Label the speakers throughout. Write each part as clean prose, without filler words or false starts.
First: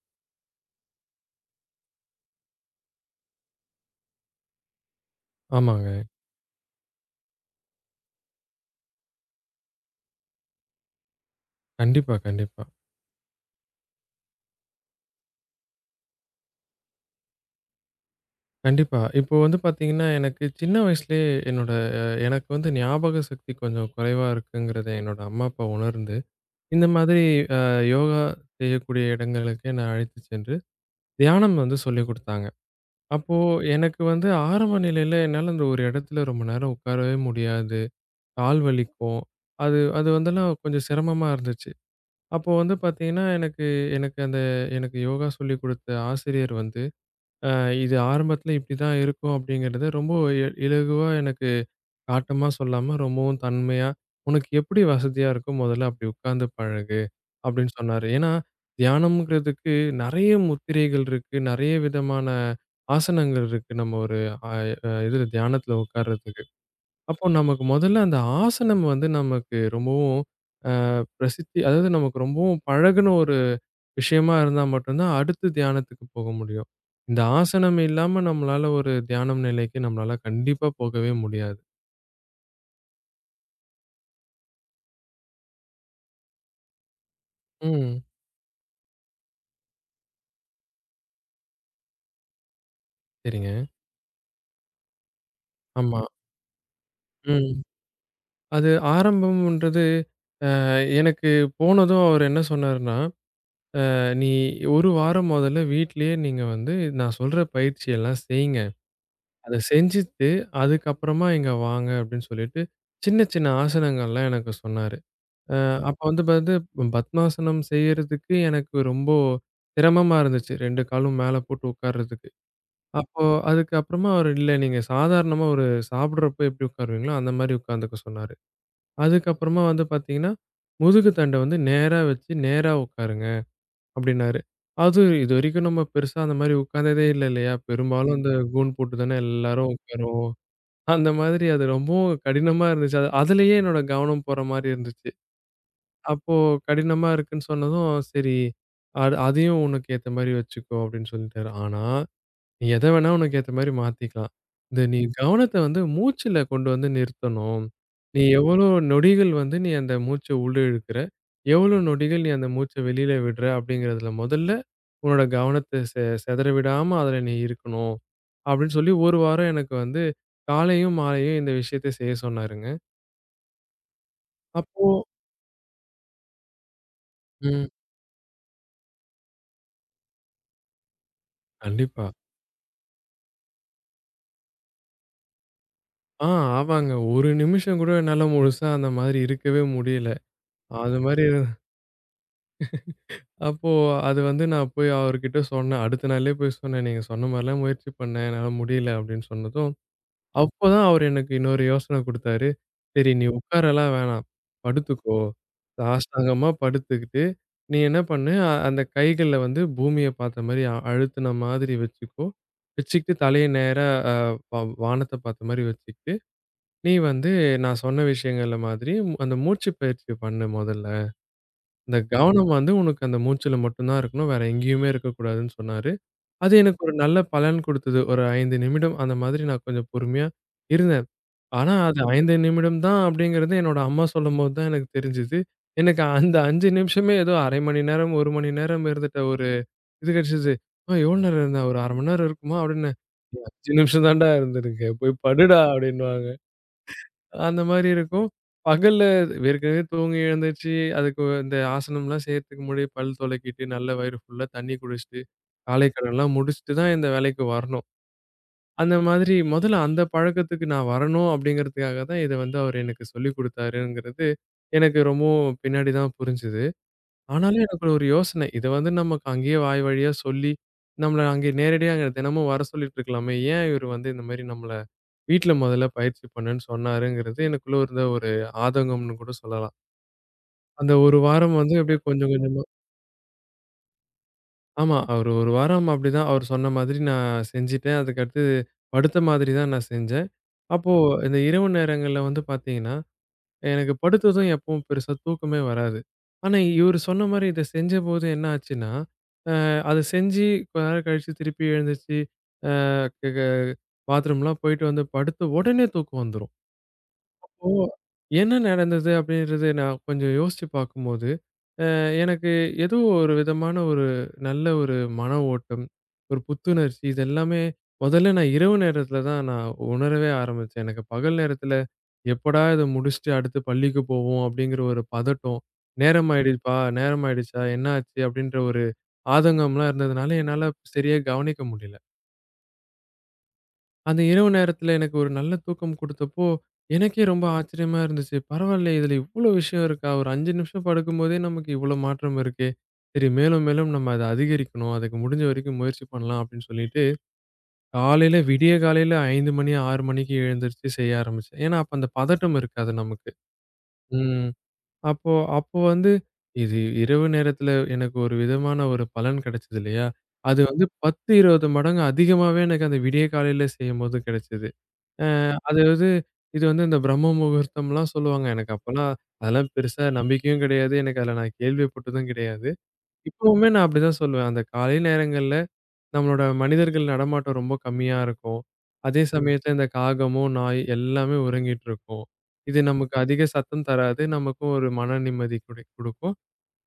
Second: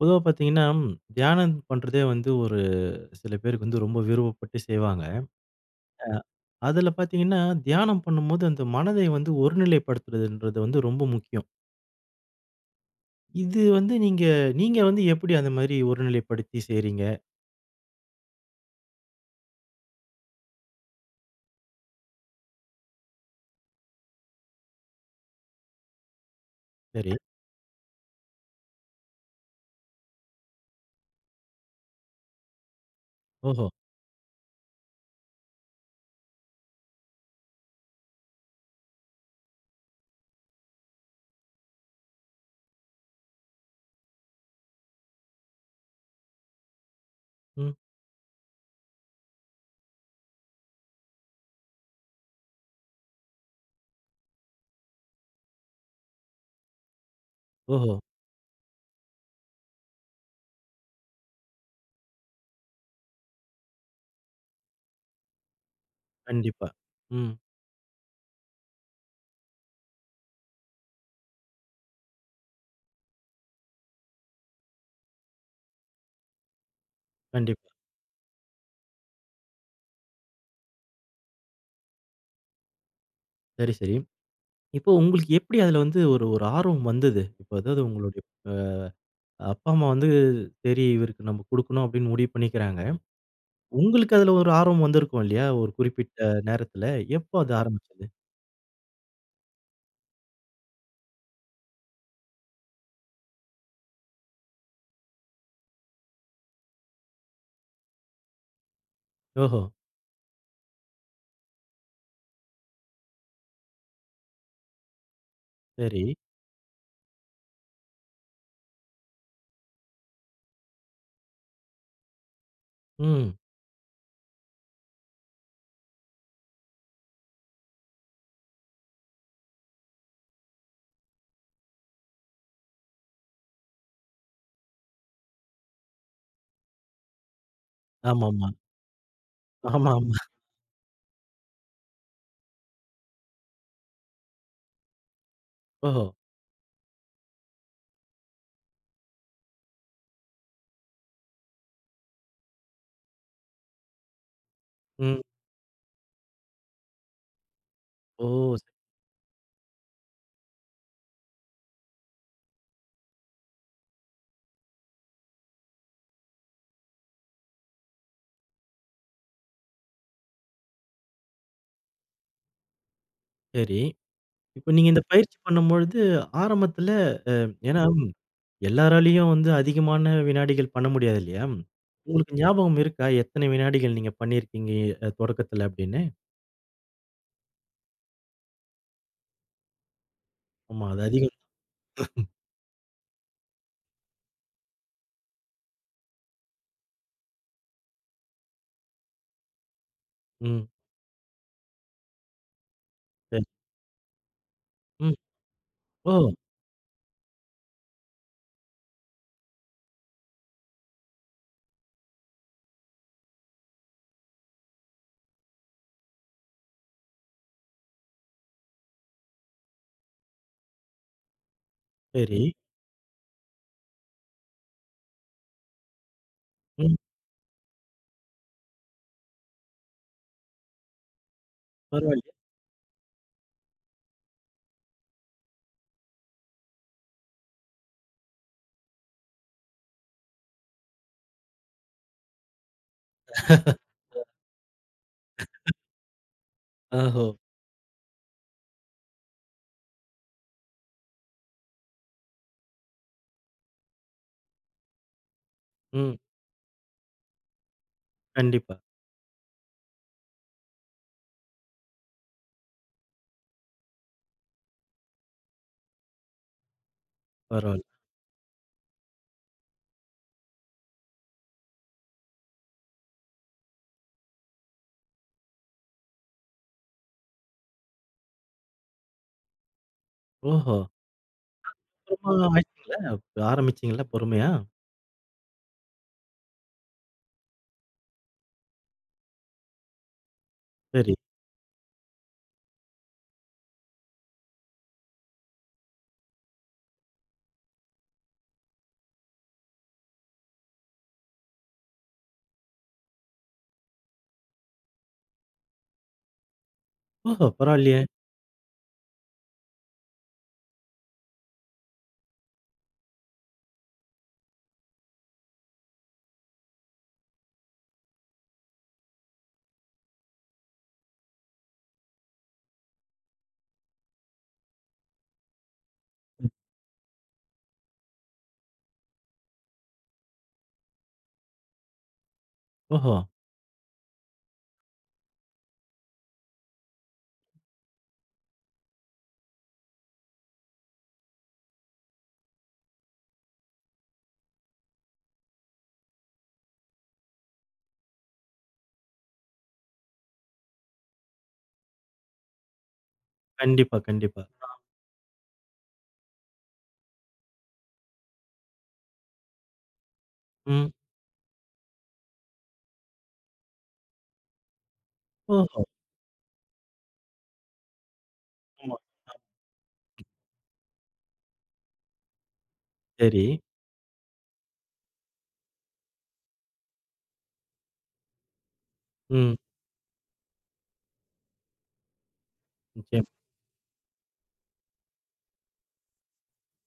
Speaker 1: பொதுவா பார்த்தீங்கன்னா, தியானம் பண்றதே வந்து ஒரு சில பேருக்கு வந்து ரொம்ப விருப்பப்பட்டு செய்வாங்க.
Speaker 2: ஆமாங்க.
Speaker 1: அ அதுல பார்த்தீங்கன்னா, தியானம் பண்ணும்போது அந்த மனதை வந்து ஒருநிலைப்படுத்துறதுன்றது வந்து ரொம்ப முக்கியம்.
Speaker 2: கண்டிப்பா, கண்டிப்பா.
Speaker 1: இது வந்து நீங்க நீங்க வந்து எப்படி அந்த மாதிரி ஒருநிலைப்படுத்தி செய்றீங்க?
Speaker 2: கண்டிப்பா. இப்போ வந்து பார்த்தீங்கன்னா, எனக்கு சின்ன வயசுலயே என்னோட எனக்கு வந்து ஞாபக சக்தி கொஞ்சம் குறைவா இருக்குங்கிறத என்னோட அம்மா, அப்பா உணர்ந்து, இந்த
Speaker 1: சரி.
Speaker 2: மாதிரி அ யோகா செய்யக்கூடிய இடங்களுக்கு என்ன அழைத்து சென்று தியானம் வந்து சொல்லிக் குடுத்தாங்க. அப்போ
Speaker 1: ஓஹோ!
Speaker 2: எனக்கு வந்து ஆரம்ப நிலையில என்னால அந்த ஒரு இடத்துல ரொம்ப நேரம் உட்காரவே முடியாது. கால் வலிக்கும். அது அது வந்தெல்லாம் கொஞ்சம் சிரமமா இருந்துச்சு. அப்போ வந்து பார்த்தீங்கன்னா, எனக்கு எனக்கு அந்த எனக்கு யோகா சொல்லிக் குடுத்த ஆசிரியர் வந்து அ
Speaker 1: ம்.
Speaker 2: இது ஆரம்பத்தில இப்படிதான் இருக்கும் அப்படிங்கிறத ரொம்ப இலகுவா எனக்கு காட்டமா சொல்லாம, ரொம்பவும் தன்மையா, "உனக்கு எப்படி வசதியா இருக்கோ முதல்ல அப்படி உட்கார்ந்து பழகு" அப்படின்னு
Speaker 1: ஓஹோ!
Speaker 2: சொன்னாரு. ஏன்னா, தியானம்ங்கிறதுக்கு நெறைய முத்திரைகள் இருக்கு. நெறைய விதமான ஆசனங்கள் இருக்கு. நம்ம ஒரு அ அ இதுல தியானத்துல உட்கார்றதுக்கு.
Speaker 1: கண்டிப்பா.
Speaker 2: அப்போ
Speaker 1: ம்.
Speaker 2: நமக்கு முதல்ல அந்த ஆசனம் வந்து நமக்கு ரொம்பவும் அ பிரசித்தி அதாவது நமக்கு ரொம்பவும் பழகுன ஒரு விஷயமா இருந்தா மட்டும் தான் அடுத்து தியானத்துக்கு போக முடியும். இந்த
Speaker 1: கண்டிப்பா.
Speaker 2: ஆசனம் இல்லாம நம்மளால ஒரு தியானம் நிலைக்கு நம்மளால கண்டிப்பா போகவே முடியாது.
Speaker 1: சரி, சரி. இப்போ உங்களுக்கு எப்படி அதுல வந்து ஒரு ஒரு ஆர்வம் வந்தது? இப்போ அதாவது
Speaker 2: ம்.
Speaker 1: உங்களுடைய அ அப்பா, அம்மா வந்து சரி இவருக்கு நம்ம குடுக்கணும் அப்படின்னு முடிவு பண்ணிக்கிறாங்க.
Speaker 2: சரிங்க.
Speaker 1: உங்களுக்கு அதுல ஒரு ஆர்வம் வந்திருக்கும் இல்லையா? ஒரு
Speaker 2: ஆமா.
Speaker 1: குறிப்பிட்ட நேரத்துல. எப்போ அது
Speaker 2: ம்.
Speaker 1: ஆரம்பிச்சது?
Speaker 2: அது ஆரம்பம்ன்றது அ எனக்கு போனதும் அவர் என்ன சொன்னாருன்னா, நீ 1 வாரம் முதல்ல வீட்லயே நீங்க வந்து நான் சொல்ற பயிற்சி எல்லாம் செய்ங்க. அத
Speaker 1: ஓஹோ!
Speaker 2: செஞ்சுட்டு, அதுக்கப்புறமா இங்க வாங்க அப்படின்னு சொல்லிட்டு, சின்ன சின்ன ஆசனங்கள்லாம் எனக்கு சொன்னாரு. ம். அப்ப
Speaker 1: சரி.
Speaker 2: வந்து வந்து பத்மாசனம் செய்யறதுக்கு எனக்கு ரொம்ப சிரமமா இருந்துச்சு. 2 காலும் மேல போட்டு உட்கார்றதுக்கு. அப்போ
Speaker 1: ம்.
Speaker 2: அதுக்கப்புறமா அவரு இல்ல நீங்க சாதாரணமா ஒரு சாப்பிடுறப்போ எப்படி உட்காருவீங்களோ, அந்த மாரி உட்கார்ந்துக்க சொன்னாரு. அதுக்கப்புறமா வந்து பார்த்தீங்கன்னா, முதுகு தண்ட வந்து நேரா வச்சு நேரா உட்காருங்க அப்படின்னாரு. அது இதுவரைக்கும் நம்ம பெருசா அந்த மாரி உட்கார்ந்ததே இல்ல, இல்லையா? பெரும்பாலும் ம். இந்த
Speaker 1: ஆமாமா.
Speaker 2: கூன் போட்டு தானே எல்லாரும்
Speaker 1: ஆமாமா.
Speaker 2: உட்காருவோம். அந்த மாதிரி அது ரொம்பவும் கடினமா இருந்துச்சு. அது அதிலேயே என்னோட கவனம் போற மாரி இருந்துச்சு.
Speaker 1: ஓஹோ!
Speaker 2: அப்போ கடினமா இருக்குன்னு சொன்னதும், "சரி அதையும் உனக்கு ஏத்த மாரி வச்சுக்கோ" அப்படின்னு சொல்லிட்டாரு. ஆனா, "நீ எத வேணா உனக்கு ஏத்த மாரி மாத்திக்கலாம். இந்த நீ
Speaker 1: ம்.
Speaker 2: கவனத்த வந்து மூச்சுல கொண்டு வந்து நிறுத்தணும். நீ
Speaker 1: ஓ!
Speaker 2: எவ்வளோ நொடிகள் வந்து நீ அந்த மூச்ச உள்ள இழுக்கிற, எவ்வளோ நொடிகள் நீ அந்த மூச்ச வெளியில விடுற அப்படிங்கிறதுல முதல்ல உன்னோட கவனத்த சிதற விடாம அதுல நீ இருக்கணும். அப்படின்னு சொல்லி ஒரு வாரம் எனக்கு வந்து காலையும், மாலையும் இந்த விஷயத்த செய்ய சொன்னாருங்க.
Speaker 1: சரி. இப்ப
Speaker 2: அப்போ
Speaker 1: நீங்க இந்த பயிற்சி பண்ணும்பொழுது ஆரம்பத்துல
Speaker 2: ம்.
Speaker 1: ஏன்னா எல்லாராலயும் வந்து அதிகமான வினாடிகள் பண்ண முடியாது இல்லையா?
Speaker 2: கண்டிப்பா.
Speaker 1: உங்களுக்கு ஞாபகம் இருக்கா? எத்தனை வினாடிகள் நீங்க பண்ணியிருக்கீங்க தொடக்கத்துல அப்படின்னு?
Speaker 2: ஆ ஆமாங்க. ஒரு நிமிஷம் கூட என்னால முழுசா அந்த மாதிரி இருக்கவே முடியல.
Speaker 1: ஆமா.
Speaker 2: அது
Speaker 1: அது
Speaker 2: மாரி
Speaker 1: அதிகம்.
Speaker 2: அப்போ அது வந்து நான் போய் அவர்கிட்ட சொன்னேன். அடுத்த நாளே போய் சொன்னேன். "நீங்க சொன்ன மாரிலாம் முயற்சி பண்ணேன். என்னால முடியல." அப்படின்னு சொன்னதும்,
Speaker 1: ம்.
Speaker 2: அப்போதான் அவர் எனக்கு இன்னொரு யோசனை குடுத்தாரு. "சரி நீ
Speaker 1: சரி.
Speaker 2: உட்காரலாம் வேணாம்.
Speaker 1: ம்.
Speaker 2: படுத்துக்கோ."
Speaker 1: ஓ!
Speaker 2: சாஷ்டாங்கமா படுத்துக்கிட்டு, நீ என்ன பண்ணு, அந்த கைகள வந்து பூமிய பார்த்த மாரி அழுத்துன மாதிரி வச்சுக்கோ. வச்சுக்கிட்டு தலைய நேரா அ வ வானத்த பார்த்த மாரி வச்சுக்கிட்டு, நீ வந்து நான் சொன்ன விஷயங்கள்ல மாதிரி அந்த மூச்சு பயிற்சி பண்ணு மொதல்ல. இந்த
Speaker 1: சரி.
Speaker 2: கவனம் வந்து உனக்கு அந்த மூச்சுல மட்டும் தான் இருக்கணும். வேற எங்கேயுமே இருக்கக்கூடாதுன்னு சொன்னாரு. அது எனக்கு ஒரு
Speaker 1: ம்.
Speaker 2: நல்ல பலன் குடுத்தது. ஒரு 5 நிமிடம் அந்த மாதிரி நான் கொஞ்சம் பொறுமையா இருந்தேன். ஆனா அது 5
Speaker 1: பரவாயில்லையே.
Speaker 2: நிமிடம் தான் அப்படிங்கிறது என்னோட அம்மா சொல்லும்போது தான் எனக்கு தெரிஞ்சது. எனக்கு அந்த 5 நிமிஷமே ஏதோ 1/2 மணி நேரம், 1 மணி நேரம் இருந்துட்ட ஒரு இது கிடைச்சது. "அ எவ்வளோ நேரம் இருந்த? ஒரு 1/2 மணி நேரம் இருக்குமா?" அப்படின்னு. "5 நிமிஷம் தான்டா இருந்திருக்கேன். போய் படுடா" அப்படின்னுவாங்க.
Speaker 1: ஓஹோ!
Speaker 2: அந்த மாரி இருக்கும். பகல்ல ஏற்கனவே தூங்கி எழுந்துருச்சு, அதுக்கு இந்த ஆசனம்லாம் செய்யறதுக்கு முன்னாடி பல் துலக்கிட்டு, நல்ல வயிறு ஃபுல்லா தண்ணி குடிச்சுட்டு, காலை
Speaker 1: ம்.
Speaker 2: கடன்லாம் முடிச்சுட்டு தான் இந்த வேலைக்கு வரணும்.
Speaker 1: கண்டிப்பா.
Speaker 2: அந்த மாதிரி முதல்ல அந்த பழக்கத்துக்கு நான் வரணும் அப்படிங்கிறதுக்காக தான் இத வந்து அவரு எனக்கு சொல்லிக் குடுத்தாருங்கிறது, எனக்கு ரொம்பவும் பின்னாடி தான் புரிஞ்சது. ஆனாலும்
Speaker 1: பரவால்ல.
Speaker 2: எனக்கு ஒரு யோசனை. இத வந்து நமக்கு அங்கேயே வாய் வழியா சொல்லி, நம்மள அங்கே நேரடியா அங்க தினமும் வர சொல்லிட்டு இருக்கலாமே. ஏன் இவரு வந்து இந்த மாரி நம்மள வீட்ல முதல்ல பயிற்சி பண்ணுன்னு சொன்னாருங்கிறது எனக்குள்ள இருந்த ஒரு ஆதங்கம்னு கூட சொல்லலாம்.
Speaker 1: ஓஹோ!
Speaker 2: அந்த 1 வாரம் வந்து அப்படியே கொஞ்சம்
Speaker 1: அப்புறமா
Speaker 2: கொஞ்சமா
Speaker 1: ஆயிடுச்சுங்களா? ஆரம்பிச்சீங்களா பொறுமையா?
Speaker 2: ஆமா. அவர் ஒரு 1 வாரம் அப்படிதான் அவரு சொன்ன மாதிரி நான் செஞ்சுட்டேன். அதுக்கடுத்து படுத்த மாதிரி தான் நான் செஞ்சேன். அப்போ
Speaker 1: சரி.
Speaker 2: இந்த இரவு நேரங்கள்ல வந்து பார்த்தீங்கன்னா, எனக்கு படுத்ததும் எப்பவும் பெருசா தூக்கமே வராது. ஆனா, இவரு சொன்ன மாரி இத செஞ்சபோது என்ன ஆச்சுன்னா, அ அத செஞ்சு கொஞ்ச நேரம் கழிச்சு திருப்பி எழுந்துருச்சு, அ க க பாத்ரூம்லாம் போயிட்டு வந்து படுத்து உடனே தூக்கம் வந்துரும்.
Speaker 1: ஓஹோ!
Speaker 2: ஓ!
Speaker 1: பரவாயில்லையே!
Speaker 2: என்ன நடந்தது அப்படின்றது நான் கொஞ்சம் யோசிச்சு பார்க்கும்போது, அ எனக்கு ஏதோ ஒரு விதமான ஒரு நல்ல ஒரு மன ஓட்டம், ஒரு புத்துணர்ச்சி இது எல்லாமே முதல்ல நான் இரவு நேரத்தில தான் நான் உணரவே ஆரம்பிச்சேன். எனக்கு பகல் நேரத்தில எப்படா இத முடிச்சுட்டு அடுத்து பள்ளிக்கு போவோம் அப்படிங்கிற ஒரு பதட்டம், நேரம்
Speaker 1: ம்.
Speaker 2: ஆயிடுப்பா, நேரம் ஆயிடுச்சா, என்ன ஆச்சு அப்படின்ற ஒரு ஆதங்கம்லாம் இருந்ததுனால என்னால சரியா கவனிக்க முடியல.
Speaker 1: ஓஹோ!
Speaker 2: அந்த இரவு நேரத்துல எனக்கு ஒரு நல்ல தூக்கம் குடுத்தப்போ, எனக்கே ரொம்ப ஆச்சரியமா இருந்துச்சு. பரவாயில்லயே! இதுல இவ்ளோ விஷயம் இருக்கா? ஒரு 5 நிமிஷம் படுக்கும்போதே நமக்கு இவ்ளோ மாற்றம் இருக்கே! சரி மேலும், மேலும் நம்ம அத அதிகரிக்கணும். அதுக்கு முடிஞ்ச வரைக்கும் முயற்சி பண்ணலாம் அப்படின்னு சொல்லிட்டு, காலையில விடிய காலையில 5 மணி, 6 மணிக்கு எழுந்திருச்சு செய்ய ஆரம்பிச்சேன். ஏன்னா, அப்ப அந்த பதட்டம் இருக்காது நமக்கு.
Speaker 1: கண்டிப்பா, கண்டிப்பா.
Speaker 2: ம். அப்போ அப்போ வந்து இது இரவு நேரத்துல எனக்கு ஒரு விதமான ஒரு பலன் கிடைச்சது இல்லையா? அது வந்து
Speaker 1: ம்.
Speaker 2: 10, 20 மடங்கு அதிகமாவே எனக்கு அந்த விடிய காலையில செய்யும்போது கிடைச்சது. அ
Speaker 1: ஓஹோ!
Speaker 2: அதாவது இது வந்து இந்த பிரம்ம முகூர்த்தம்லாம் சொல்லுவாங்க. எனக்கு
Speaker 1: ஆமா.
Speaker 2: அப்பலாம் அதெல்லாம் பெருசா நம்பிக்கையும் கிடையாது. எனக்கு அதில நான் கேள்விப்பட்டதும் கிடையாது.
Speaker 1: சரி.
Speaker 2: இப்பவுமே நான் அப்படிதான் சொல்லுவேன். அந்த காலை நேரங்கள்ல நம்மளோட மனிதர்கள் நடமாட்டம் ரொம்ப கம்மியா இருக்கும். அதே
Speaker 1: ம்.
Speaker 2: சமயத்தில இந்த காகமும், நாய் எல்லாமே உறங்கிட்டு இருக்கும். இது நமக்கு
Speaker 1: நிச்சயம்.
Speaker 2: அதிக சத்தம் தராது. நமக்கும் ஒரு மன நிம்மதி குடுக்கும்.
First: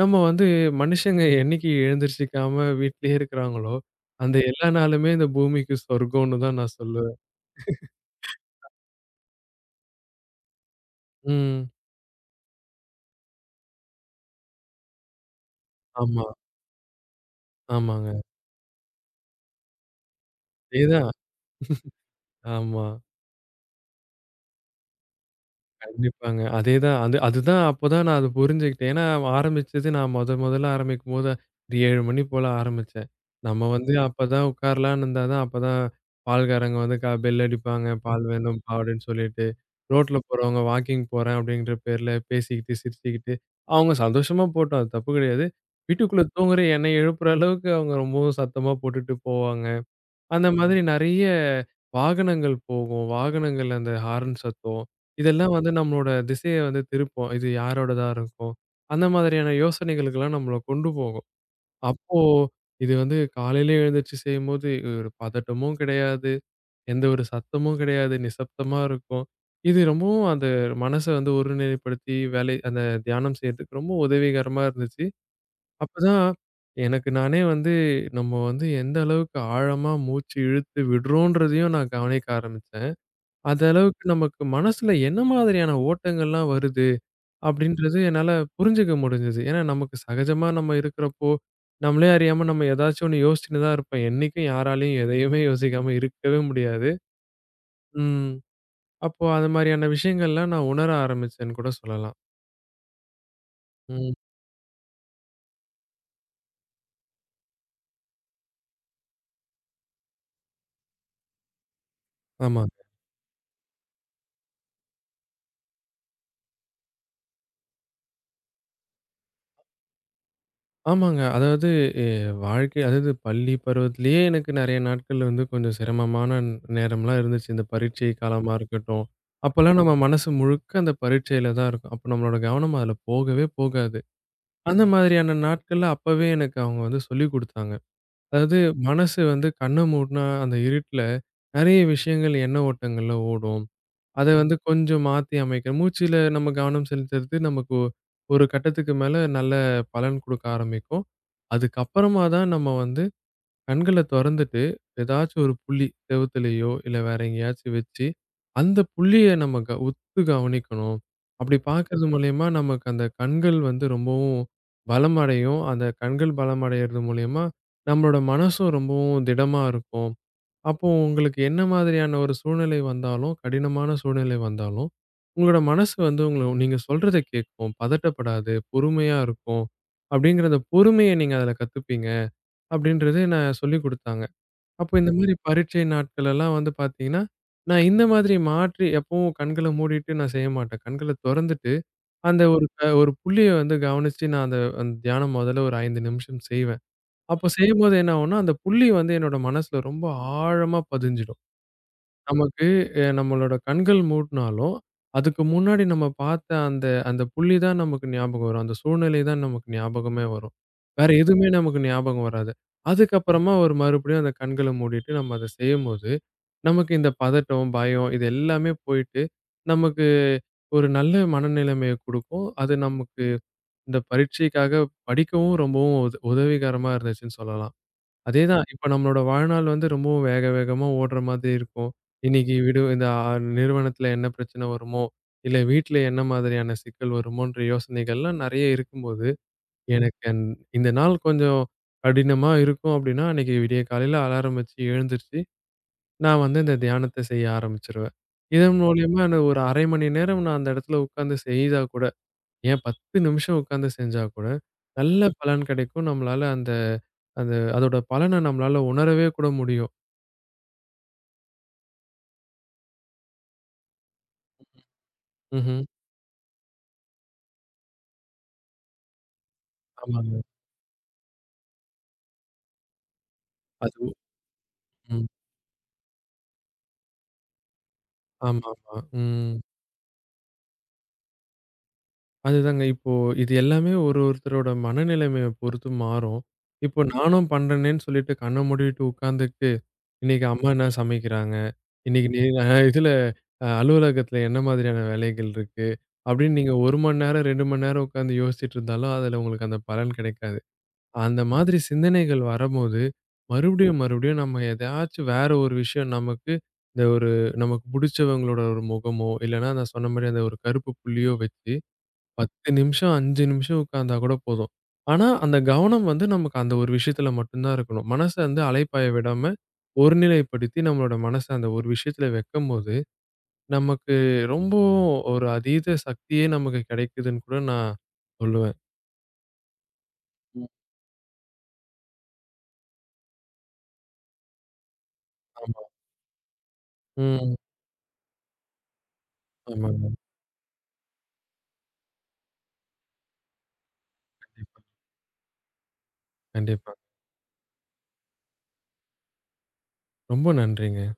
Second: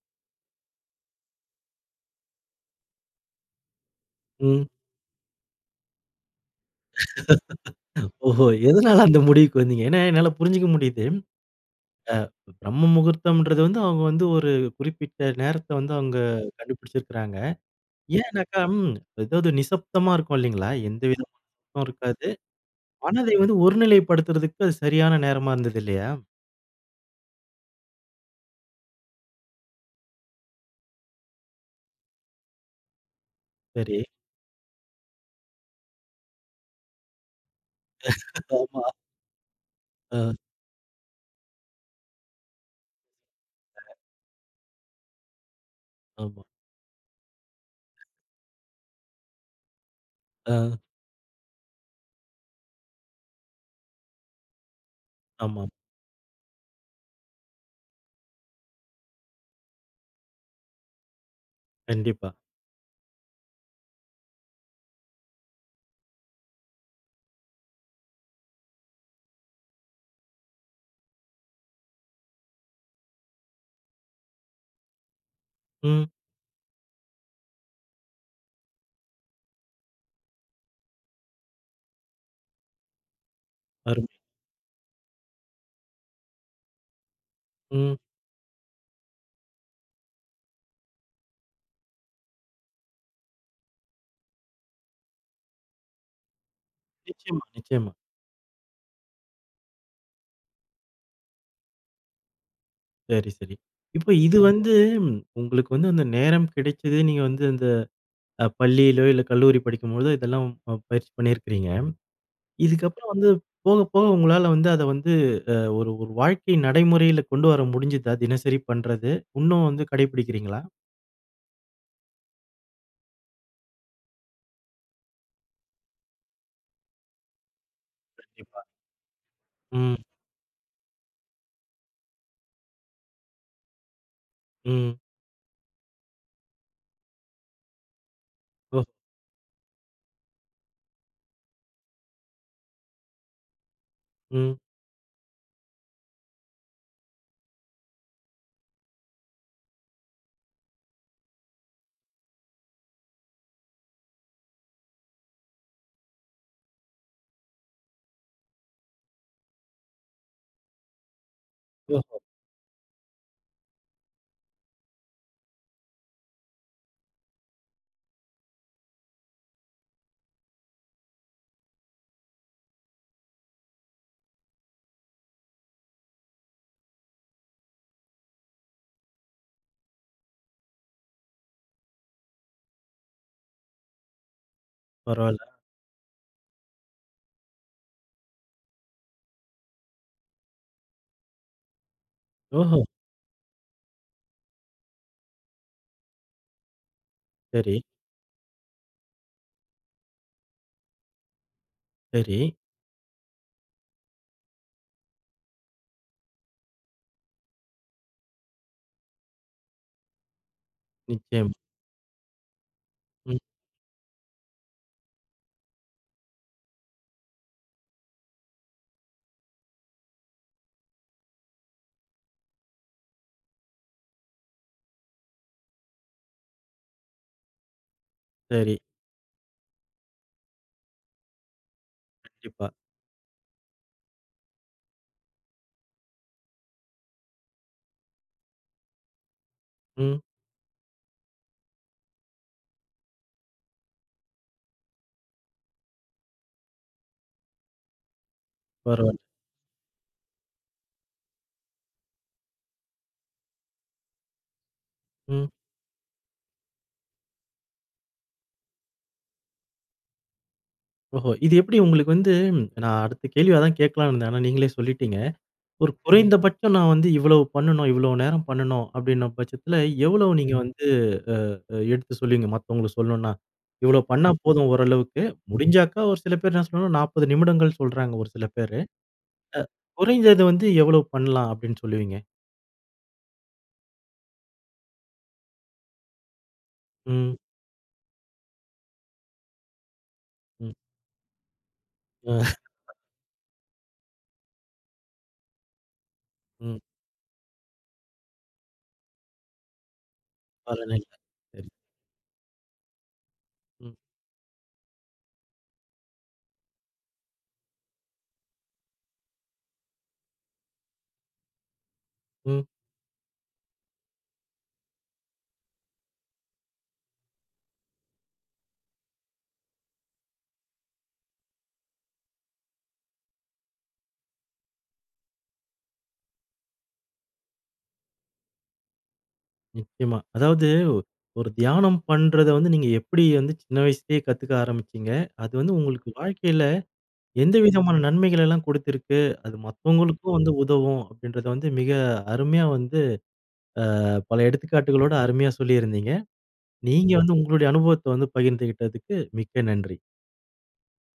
Speaker 2: நம்ம வந்து மனுஷங்க என்னைக்கு எழுந்திரிச்சுக்காம வீட்லயே இருக்கிறாங்களோ, அந்த
Speaker 1: ம்.
Speaker 2: எல்லா நாளுமே இந்த பூமிக்கு சொர்க்கம்னு தான் நான் சொல்லுவேன்.
Speaker 1: ஓஹோ! எதனால அந்த முடிவுக்கு வந்தீங்க? ஏன்னா என்னால புரிஞ்சுக்க முடியுது.
Speaker 2: ம்.
Speaker 1: அ பிரம்ம முகூர்த்தம்ன்றது வந்து அவங்க வந்து ஒரு குறிப்பிட்ட நேரத்த வந்து அவங்க
Speaker 2: ஆமா,
Speaker 1: கண்டுபிடிச்சிருக்கிறாங்க.
Speaker 2: ஆமா.
Speaker 1: ஏன்னாக்கா ம் ஏதாவது நிசப்தமா இருக்கும் இல்லைங்களா? எந்த
Speaker 2: அதேதான்.
Speaker 1: விதமான சத்தமும் இருக்காது.
Speaker 2: ஆமா.
Speaker 1: மனதை வந்து ஒருநிலைப்படுத்துறதுக்கு அது சரியான நேரமா இருந்தது இல்லையா?
Speaker 2: கண்டிப்பாங்க. அதேதான். அதுதான் அப்பதான் நான் அத புரிஞ்சுகிட்டேன். ஏன்னா ஆரம்பிச்சது நான் மொதல்ல ஆரம்பிக்கும்போது ஒரு 7 மணி போல ஆரம்பிச்சேன். நம்ம வந்து
Speaker 1: சரி.
Speaker 2: அப்பதான் உட்காரலான்னு இருந்தா தான் அப்பதான் பால்காரங்க வந்து பெல் அடிப்பாங்க. பால் வேணும்பா
Speaker 1: ஆமா.
Speaker 2: அப்படின்னு சொல்லிட்டு. ரோட்ல
Speaker 1: அ
Speaker 2: போறவங்க வாக்கிங் போறேன் அப்படின்ற பேர்ல பேசிக்கிட்டு, சிரிச்சுக்கிட்டு அவங்க சந்தோஷமா போட்டோம். அது தப்பு கிடையாது. வீட்டுக்குள்ள
Speaker 1: ஆமா.
Speaker 2: தூங்குற என்னை எழுப்புற அளவுக்கு அவங்க ரொம்பவும் சத்தமா போட்டுட்டு போவாங்க. அந்த மாதிரி
Speaker 1: அ
Speaker 2: நெறைய வாகனங்கள் போகும். வாகனங்கள் அந்த ஹார்ன் சத்தம். இதெல்லாம்
Speaker 1: ஆமா.
Speaker 2: வந்து நம்மளோட திசைய வந்து திருப்பும். இது யாரோடதா இருக்கும்? அந்த மாதிரியான யோசனைகளுக்கெல்லாம் நம்மள கொண்டு போகும். அப்போ
Speaker 1: கண்டிப்பா.
Speaker 2: இது வந்து காலையில எழுந்திருச்சு செய்யும்போது ஒரு பதட்டமும் கிடையாது. எந்த ஒரு சத்தமும் கிடையாது. நிசப்தமா இருக்கும். இது ரொம்பவும் அந்த மனச வந்து ஒருநிலைப்படுத்தி வேலை அந்த தியானம் செய்றதுக்கு ரொம்ப உதவிகரமா இருந்துச்சு.
Speaker 1: ம்.
Speaker 2: அப்பதான் எனக்கு நானே வந்து, நம்ம வந்து எந்த அளவுக்கு ஆழமா மூச்சு இழுத்து விடுறோன்றதையும் நான் கவனிக்க ஆரம்பிச்சேன். அந்த அளவுக்கு
Speaker 1: அருமை.
Speaker 2: நமக்கு மனசுல என்ன மாதிரியான ஓட்டங்கள்லாம் வருது
Speaker 1: ம்.
Speaker 2: அப்படின்றது என்னால புரிஞ்சுக்க முடிஞ்சது. ஏன்னா நமக்கு சகஜமா நம்ம இருக்கிறப்போ, நம்மளே அறியாம நம்ம ஏதாச்சும் ஒண்ணு யோசிச்சுன்னு தான் இருப்போம். என்னைக்கும் யாராலயும் எதையுமே யோசிக்காம இருக்கவே முடியாது.
Speaker 1: நிச்சயமா, நிச்சயமா.
Speaker 2: ம். அப்போ அது மாரியான விஷயங்கள்லாம் நான் உணர ஆரம்பிச்சேன்னு கூட சொல்லலாம்.
Speaker 1: சரி, சரி.
Speaker 2: ம்.
Speaker 1: இப்போ இது வந்து ம் உங்களுக்கு வந்து அந்த நேரம் கிடைச்சது, நீங்க வந்து அந்த பள்ளியிலோ, இல்ல கல்லூரி படிக்கும்பொழுதோ இதெல்லாம் பயிற்சி பண்ணியிருக்கிறீங்க.
Speaker 2: ஆமா.
Speaker 1: இதுக்கப்புறம் வந்து போக, போக உங்களால வந்து அத வந்து ஒரு ஒரு வாழ்க்கை நடைமுறையில கொண்டு வர முடிஞ்சுதா? தினசரி பண்றது. இன்னும் வந்து கடைபிடிக்கிறீங்களா?
Speaker 2: ஆமாங்க. அதாவது எ வாழ்க்கை அதாவது பள்ளி பருவத்திலேயே எனக்கு நெறைய நாட்கள் வந்து கொஞ்சம் சிரமமான நேரம்லாம் இருந்துச்சு. இந்த பரீட்சை காலமா
Speaker 1: கண்டிப்பா.
Speaker 2: இருக்கட்டும். அப்பலாம் நம்ம
Speaker 1: ம்,
Speaker 2: மனசு முழுக்க அந்த பரீட்சையில தான் இருக்கும். அப்ப நம்மளோட கவனம் அதுல போகவே போகாது. அந்த
Speaker 1: ம்.
Speaker 2: மாதிரியான நாட்கள்ல அப்பவே எனக்கு அவங்க வந்து சொல்லிக் குடுத்தாங்க. அதாவது
Speaker 1: ஓஹோ!
Speaker 2: மனசு வந்து கண்ண மூடுனா அந்த இருட்டுல நெறைய விஷயங்கள் எண்ண ஓட்டங்கள்ல ஓடும். அத வந்து
Speaker 1: ம்.
Speaker 2: கொஞ்சம் மாத்தி அமைக்கணும். மூச்சுல நம்ம கவனம் செலுத்துறது நமக்கு ஒரு கட்டத்துக்கு மேல நல்ல பலன் குடுக்க ஆரம்பிக்கும். அதுக்கப்புறமா தான் நம்ம வந்து கண்கள தொறந்துட்டு, ஏதாச்சும் ஒரு புள்ளி செவுத்துலயோ, இல்ல வேற எங்கேயாச்சும் வச்சு, அந்த புள்ளிய நம்ம உத்து கவனிக்கணும். அப்படி பார்க்கறது
Speaker 1: ஓஹோ!
Speaker 2: மூலியமா நமக்கு அந்த கண்கள் வந்து ரொம்பவும் பலமடையும். அந்த கண்கள் பலமடையறது மூலியமா நம்மளோட மனசும் ரொம்பவும் திடமா இருக்கும். அப்போ உங்களுக்கு என்ன மாதிரியான ஒரு சூழ்நிலை வந்தாலும், கடினமான சூழ்நிலை வந்தாலும், உங்களோட மனசு வந்து உங்கள நீங்க சொல்றத கேட்கும். பதட்டப்படாது, பொறுமையா இருக்கும். அப்படிங்கிற அந்த பொறுமைய நீங்க அதில கத்துப்பீங்க. அப்படின்றது நான் சொல்லிக் குடுத்தாங்க. அப்போ இந்த மாரி
Speaker 1: பரவால்ல.
Speaker 2: பரீட்சை நாட்கள் எல்லாம் வந்து பார்த்தீங்கன்னா, நான் இந்த மாதிரி மாற்றி எப்பவும் கண்கள மூடிட்டு நான் செய்ய மாட்டேன். கண்கள தொறந்துட்டு, அந்த ஒரு
Speaker 1: ஓஹோ!
Speaker 2: ஒரு புள்ளிய வந்து கவனிச்சு நான் அந்த அந்த தியானம் முதல்ல ஒரு 5 நிமிஷம் செய்வேன். அப்போ
Speaker 1: சரி,
Speaker 2: செய்யும்போது என்ன ஆகும்னா, அந்த புள்ளி வந்து என்னோட மனசுல ரொம்ப ஆழமா பதிஞ்சிடும்.
Speaker 1: சரி.
Speaker 2: நமக்கு நம்மளோட கண்கள் மூடுனாலும், அதுக்கு முன்னாடி நம்ம பார்த்த அந்த அந்த புள்ளி தான் நமக்கு ஞாபகம் வரும். அந்த சூழ்நிலை தான் நமக்கு ஞாபகமே வரும். வேற எதுவுமே
Speaker 1: நிச்சயம்.
Speaker 2: நமக்கு ஞாபகம் வராது.
Speaker 1: ம்.
Speaker 2: அதுக்கப்புறமா ஒரு மறுபடியும் அந்த கண்கள மூடிட்டு நம்ம அத செய்யும்போது, நமக்கு இந்த பதட்டம், பயம் இது எல்லாமே போயிட்டு, நமக்கு ஒரு நல்ல மனநிலைமைய குடுக்கும். அது நமக்கு இந்த பரீட்சைக்காக படிக்கவும் ரொம்பவும் உதவிகரமா இருந்துச்சுன்னு சொல்லலாம். அதேதான்.
Speaker 1: சரி.
Speaker 2: இப்ப நம்மளோட வாழ்நாள் வந்து ரொம்பவும் வேக வேகமா ஓடுற மாதிரி இருக்கும். இன்னைக்கு
Speaker 1: கண்டிப்பா.
Speaker 2: விடு இந்த நிறுவனத்துல என்ன பிரச்சனை வருமோ? இல்ல வீட்ல என்ன மாதிரியான சிக்கல் வருமோன்ற யோசனைகள்லாம் நெறைய இருக்கும்போது,
Speaker 1: ம்.
Speaker 2: எனக்கு இந்த நாள் கொஞ்சம் கடினமா இருக்கும் அப்டின்னா, அன்னைக்கு விடிய காலையில அலாரம் வச்சு எழுந்திருச்சு, நான் வந்து இந்த தியானத்த செய்ய ஆரம்பிச்சுருவேன். இதன்
Speaker 1: பரவால்ல.
Speaker 2: மூலியமா நான் ஒரு 1/2 மணி நேரம் நான் அந்த இடத்துல உட்கார்ந்து செய்தா கூட, ஏன் 10 நிமிஷம் உட்காந்து செஞ்சா கூட, நல்ல
Speaker 1: ம்.
Speaker 2: பலன் கிடைக்கும். நம்மளால அந்த அந்த அதோட பலன நம்மளால உணரவே கூட முடியும்.
Speaker 1: ஓஹோ! இது எப்படி உங்களுக்கு வந்து நான் அடுத்த கேள்வி அதான் கேட்கலான்னு இருந்தேன். ஆனா நீங்களே சொல்லிட்டீங்க.
Speaker 2: ம்ஹ்ம்.
Speaker 1: ஒரு ம். குறைந்தபட்சம் நான் வந்து இவ்வளவு பண்ணணும், இவ்வளவு நேரம் பண்ணணும் அப்படின்ன பட்சத்துல, எவ்வளவு
Speaker 2: ஆமாங்க.
Speaker 1: நீங்க ம். வந்து அ அ எடுத்து சொல்லுவீங்க மத்தவங்களுக்கு சொல்லணும்னா? இவ்வளோ
Speaker 2: அது
Speaker 1: பண்ணா போதும் ஓரளவுக்கு.
Speaker 2: ம்.
Speaker 1: முடிஞ்சாக்கா ஒரு சில பேர் என்ன சொல்றாங்கன்னா, 40 நிமிடங்கள் சொல்றாங்க ஒரு சில பேரு.
Speaker 2: ஆமாமா. ம்.
Speaker 1: குறைஞ்சது வந்து எவ்வளவு பண்ணலாம் அப்படின்னு சொல்லுவீங்க?
Speaker 2: அதுதாங்க. இப்போ இது எல்லாமே ஒரு ஒருத்தரோட மனநிலைமைய பொறுத்து மாறும். இப்போ
Speaker 1: ம்,
Speaker 2: நானும் பண்றேனேன்னு சொல்லிட்டு கண்ண மூடிட்டு உட்காந்துக்கிட்டு, இன்னைக்கு அம்மா
Speaker 1: ம்,
Speaker 2: என்ன சமைக்கிறாங்க? இன்னைக்கு
Speaker 1: அ,
Speaker 2: நீ இதுல அலுவலகத்துல என்ன மாதிரியான வேலைகள் இருக்கு? அப்படின்னு நீங்க
Speaker 1: ம்.
Speaker 2: 1 மணி நேரம், 2 மணி நேரம் உட்காந்து யோசிச்சுட்டு இருந்தாலும், அதுல உங்களுக்கு அந்த பலன் கிடைக்காது.
Speaker 1: பரவாயில்ல.
Speaker 2: அந்த
Speaker 1: சரி.
Speaker 2: மாதிரி சிந்தனைகள் வரம்போது,
Speaker 1: ம்,
Speaker 2: மறுபடியும் மறுபடியும் நம்ம எதையாச்சும் வேற ஒரு விஷயம் நமக்கு இந்த ஒரு நமக்கு புடிச்சவங்களோட ஒரு முகமோ, இல்லன்னா நான் சொன்ன மாரி அந்த ஒரு கருப்பு புள்ளியோ வச்சு
Speaker 1: ம்.
Speaker 2: 10 நிமிஷம், 5 நிமிஷம் உட்கார்ந்தா கூட போதும். ஆனா, அந்த கவனம் வந்து நமக்கு அந்த ஒரு விஷயத்துல மட்டும் தான் இருக்கணும். மனச வந்து அலைபாய விடாம ஒருநிலைப்படுத்தி நம்மளோட மனச அந்த ஒரு விஷயத்துல வைக்கும்போது, நமக்கு ரொம்பவும் ஒரு அதீத சக்தியே நமக்கு கிடைக்குதுன்னு கூட நான் சொல்லுவேன்.
Speaker 1: நிச்சயமா.
Speaker 2: ம்.
Speaker 1: அதாவது ஒ- ஒரு தியானம் பண்றத வந்து நீங்க எப்படி வந்து சின்ன வயசுலயே கத்துக்க ஆரம்பிச்சீங்க? அது வந்து
Speaker 2: ஆமா.
Speaker 1: உங்களுக்கு வாழ்க்கையில
Speaker 2: ம்.
Speaker 1: எந்த விதமான நன்மைகள் எல்லாம் குடுத்திருக்கு? அது
Speaker 2: ஆமாங்க.
Speaker 1: மத்தவங்களுக்கும் வந்து உதவும் அப்படின்றத வந்து மிக அருமையா வந்து பல எடுத்துக்காட்டுகளோட அருமையா சொல்லியிருந்தீங்க.
Speaker 2: கண்டிப்பா.
Speaker 1: நீங்க வந்து உங்களுடைய அனுபவத்த வந்து பகிர்ந்துகிட்டதுக்கு மிக்க நன்றி.
Speaker 2: ரொம்ப நன்றிங்க.